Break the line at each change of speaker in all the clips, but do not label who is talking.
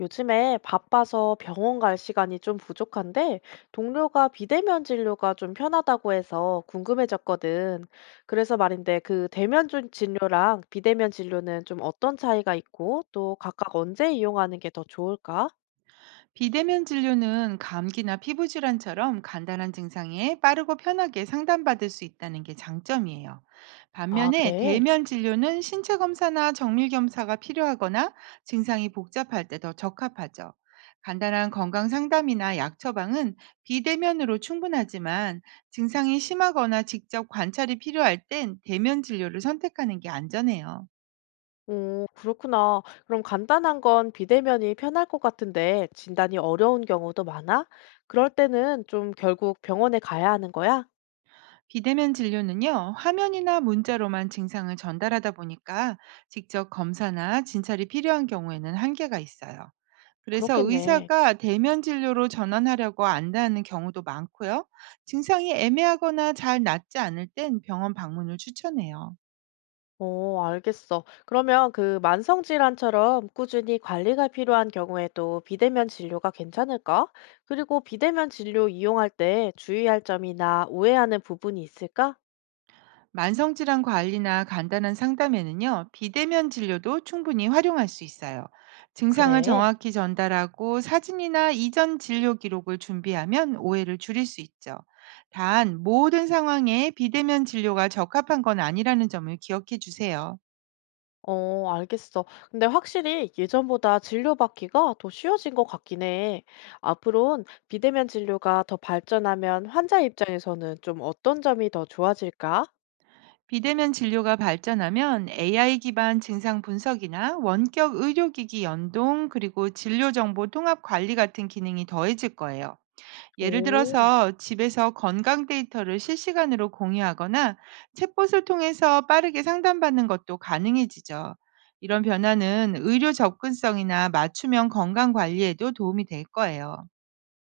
요즘에 바빠서 병원 갈 시간이 좀 부족한데, 동료가 비대면 진료가 좀 편하다고 해서 궁금해졌거든. 그래서 말인데, 그 진료랑 비대면 진료는 좀 어떤 차이가 있고, 또 각각 언제 이용하는 게 더 좋을까?
비대면 진료는 감기나 피부 질환처럼 간단한 증상에 빠르고 편하게 상담받을 수 있다는 게 장점이에요.
아,
반면에
그래?
대면 진료는 신체 검사나 정밀 검사가 필요하거나 증상이 복잡할 때 더 적합하죠. 간단한 건강 상담이나 약 처방은 비대면으로 충분하지만, 증상이 심하거나 직접 관찰이 필요할 땐 대면 진료를 선택하는 게 안전해요.
오, 그렇구나. 그럼 간단한 건 비대면이 편할 것 같은데, 진단이 어려운 경우도 많아? 그럴 때는 좀 결국 병원에 가야 하는 거야?
비대면 진료는요, 화면이나 문자로만 증상을 전달하다 보니까 직접 검사나 진찰이 필요한 경우에는 한계가 있어요. 그래서
그렇겠네.
의사가 대면 진료로 전환하려고 안다는 경우도 많고요. 증상이 애매하거나 잘 낫지 않을 땐 병원 방문을 추천해요.
어, 알겠어. 그러면 그 만성질환처럼 꾸준히 관리가 필요한 경우에도 비대면 진료가 괜찮을까? 그리고 비대면 진료 이용할 때 주의할 점이나 우회하는 부분이 있을까?
만성질환 관리나 간단한 상담에는요, 비대면 진료도 충분히 활용할 수 있어요. 증상을
그래.
정확히 전달하고 사진이나 이전 진료 기록을 준비하면 오해를 줄일 수 있죠. 단, 모든 상황에 비대면 진료가 적합한 건 아니라는 점을 기억해 주세요.
어, 알겠어. 근데 확실히 예전보다 진료받기가 더 쉬워진 것 같긴 해. 앞으로는 비대면 진료가 더 발전하면 환자 입장에서는 좀 어떤 점이 더 좋아질까?
비대면 진료가 발전하면 AI 기반 증상 분석이나 원격 의료기기 연동, 그리고 진료 정보 통합 관리 같은 기능이 더해질 거예요. 예를
오.
들어서 집에서 건강 데이터를 실시간으로 공유하거나 챗봇을 통해서 빠르게 상담받는 것도 가능해지죠. 이런 변화는 의료 접근성이나 맞춤형 건강 관리에도 도움이 될 거예요.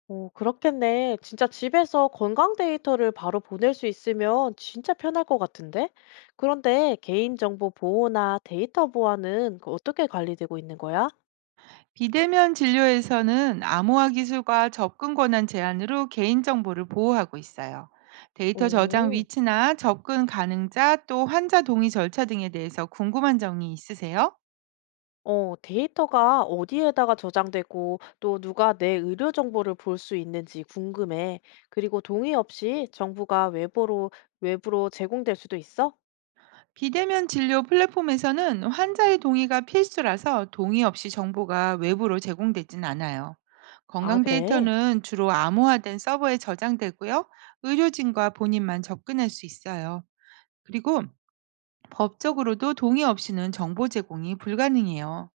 오, 그렇겠네. 진짜 집에서 건강 데이터를 바로 보낼 수 있으면 진짜 편할 것 같은데? 그런데 개인정보 보호나 데이터 보안은 그 어떻게 관리되고 있는 거야?
비대면 진료에서는 암호화 기술과 접근 권한 제한으로 개인정보를 보호하고 있어요. 데이터 저장
오,
위치나 접근 가능자, 또 환자 동의 절차 등에 대해서 궁금한 점이 있으세요?
어, 데이터가 어디에다가 저장되고 또 누가 내 의료 정보를 볼 수 있는지 궁금해. 그리고 동의 없이 정부가 외부로 제공될 수도 있어?
비대면 진료 플랫폼에서는 환자의 동의가 필수라서 동의 없이 정보가 외부로 제공되진 않아요.
아,
건강
그래?
데이터는 주로 암호화된 서버에 저장되고요. 의료진과 본인만 접근할 수 있어요. 그리고 법적으로도 동의 없이는 정보 제공이 불가능해요.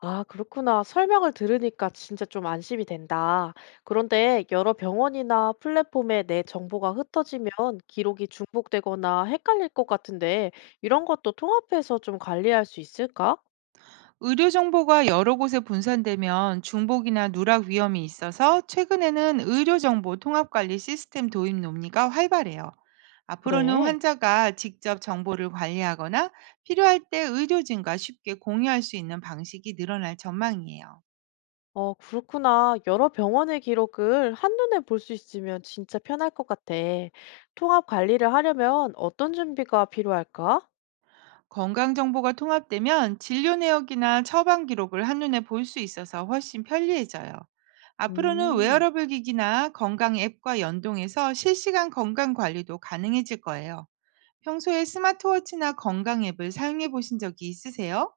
아, 그렇구나. 설명을 들으니까 진짜 좀 안심이 된다. 그런데 여러 병원이나 플랫폼에 내 정보가 흩어지면 기록이 중복되거나 헷갈릴 것 같은데 이런 것도 통합해서 좀 관리할 수 있을까?
의료 정보가 여러 곳에 분산되면 중복이나 누락 위험이 있어서, 최근에는 의료 정보 통합 관리 시스템 도입 논의가 활발해요. 앞으로는
그래.
환자가 직접 정보를 관리하거나 필요할 때 의료진과 쉽게 공유할 수 있는 방식이 늘어날 전망이에요.
어, 그렇구나. 여러 병원의 기록을 한눈에 볼 수 있으면 진짜 편할 것 같아. 통합 관리를 하려면 어떤 준비가 필요할까?
건강 정보가 통합되면 진료 내역이나 처방 기록을 한눈에 볼 수 있어서 훨씬 편리해져요. 앞으로는
음.
웨어러블 기기나 건강 앱과 연동해서 실시간 건강 관리도 가능해질 거예요. 평소에 스마트워치나 건강 앱을 사용해 보신 적이 있으세요?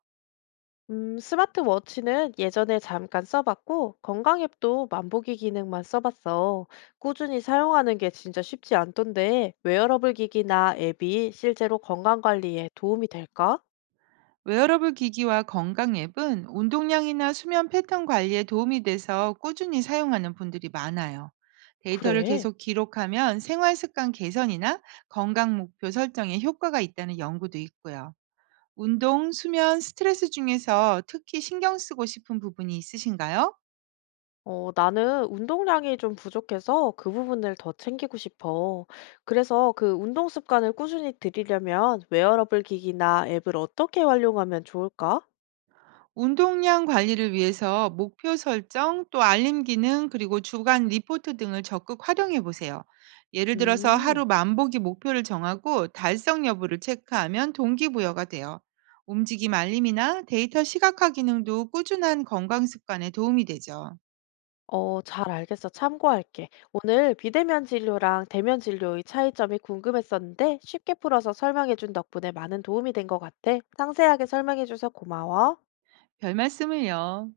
스마트워치는 예전에 잠깐 써봤고, 건강 앱도 만보기 기능만 써봤어. 꾸준히 사용하는 게 진짜 쉽지 않던데, 웨어러블 기기나 앱이 실제로 건강 관리에 도움이 될까?
웨어러블 기기와 건강 앱은 운동량이나 수면 패턴 관리에 도움이 돼서 꾸준히 사용하는 분들이 많아요. 데이터를
그래.
계속 기록하면 생활 습관 개선이나 건강 목표 설정에 효과가 있다는 연구도 있고요. 운동, 수면, 스트레스 중에서 특히 신경 쓰고 싶은 부분이 있으신가요?
어, 나는 운동량이 좀 부족해서 그 부분을 더 챙기고 싶어. 그래서 그 운동 습관을 꾸준히 들이려면 웨어러블 기기나 앱을 어떻게 활용하면 좋을까?
운동량 관리를 위해서 목표 설정, 또 알림 기능, 그리고 주간 리포트 등을 적극 활용해 보세요. 예를 들어서
음.
하루 만보기 목표를 정하고 달성 여부를 체크하면 동기부여가 돼요. 움직임 알림이나 데이터 시각화 기능도 꾸준한 건강 습관에 도움이 되죠.
어, 잘 알겠어. 참고할게. 오늘 비대면 진료랑 대면 진료의 차이점이 궁금했었는데 쉽게 풀어서 설명해준 덕분에 많은 도움이 된 것 같아. 상세하게 설명해줘서 고마워.
별 말씀을요.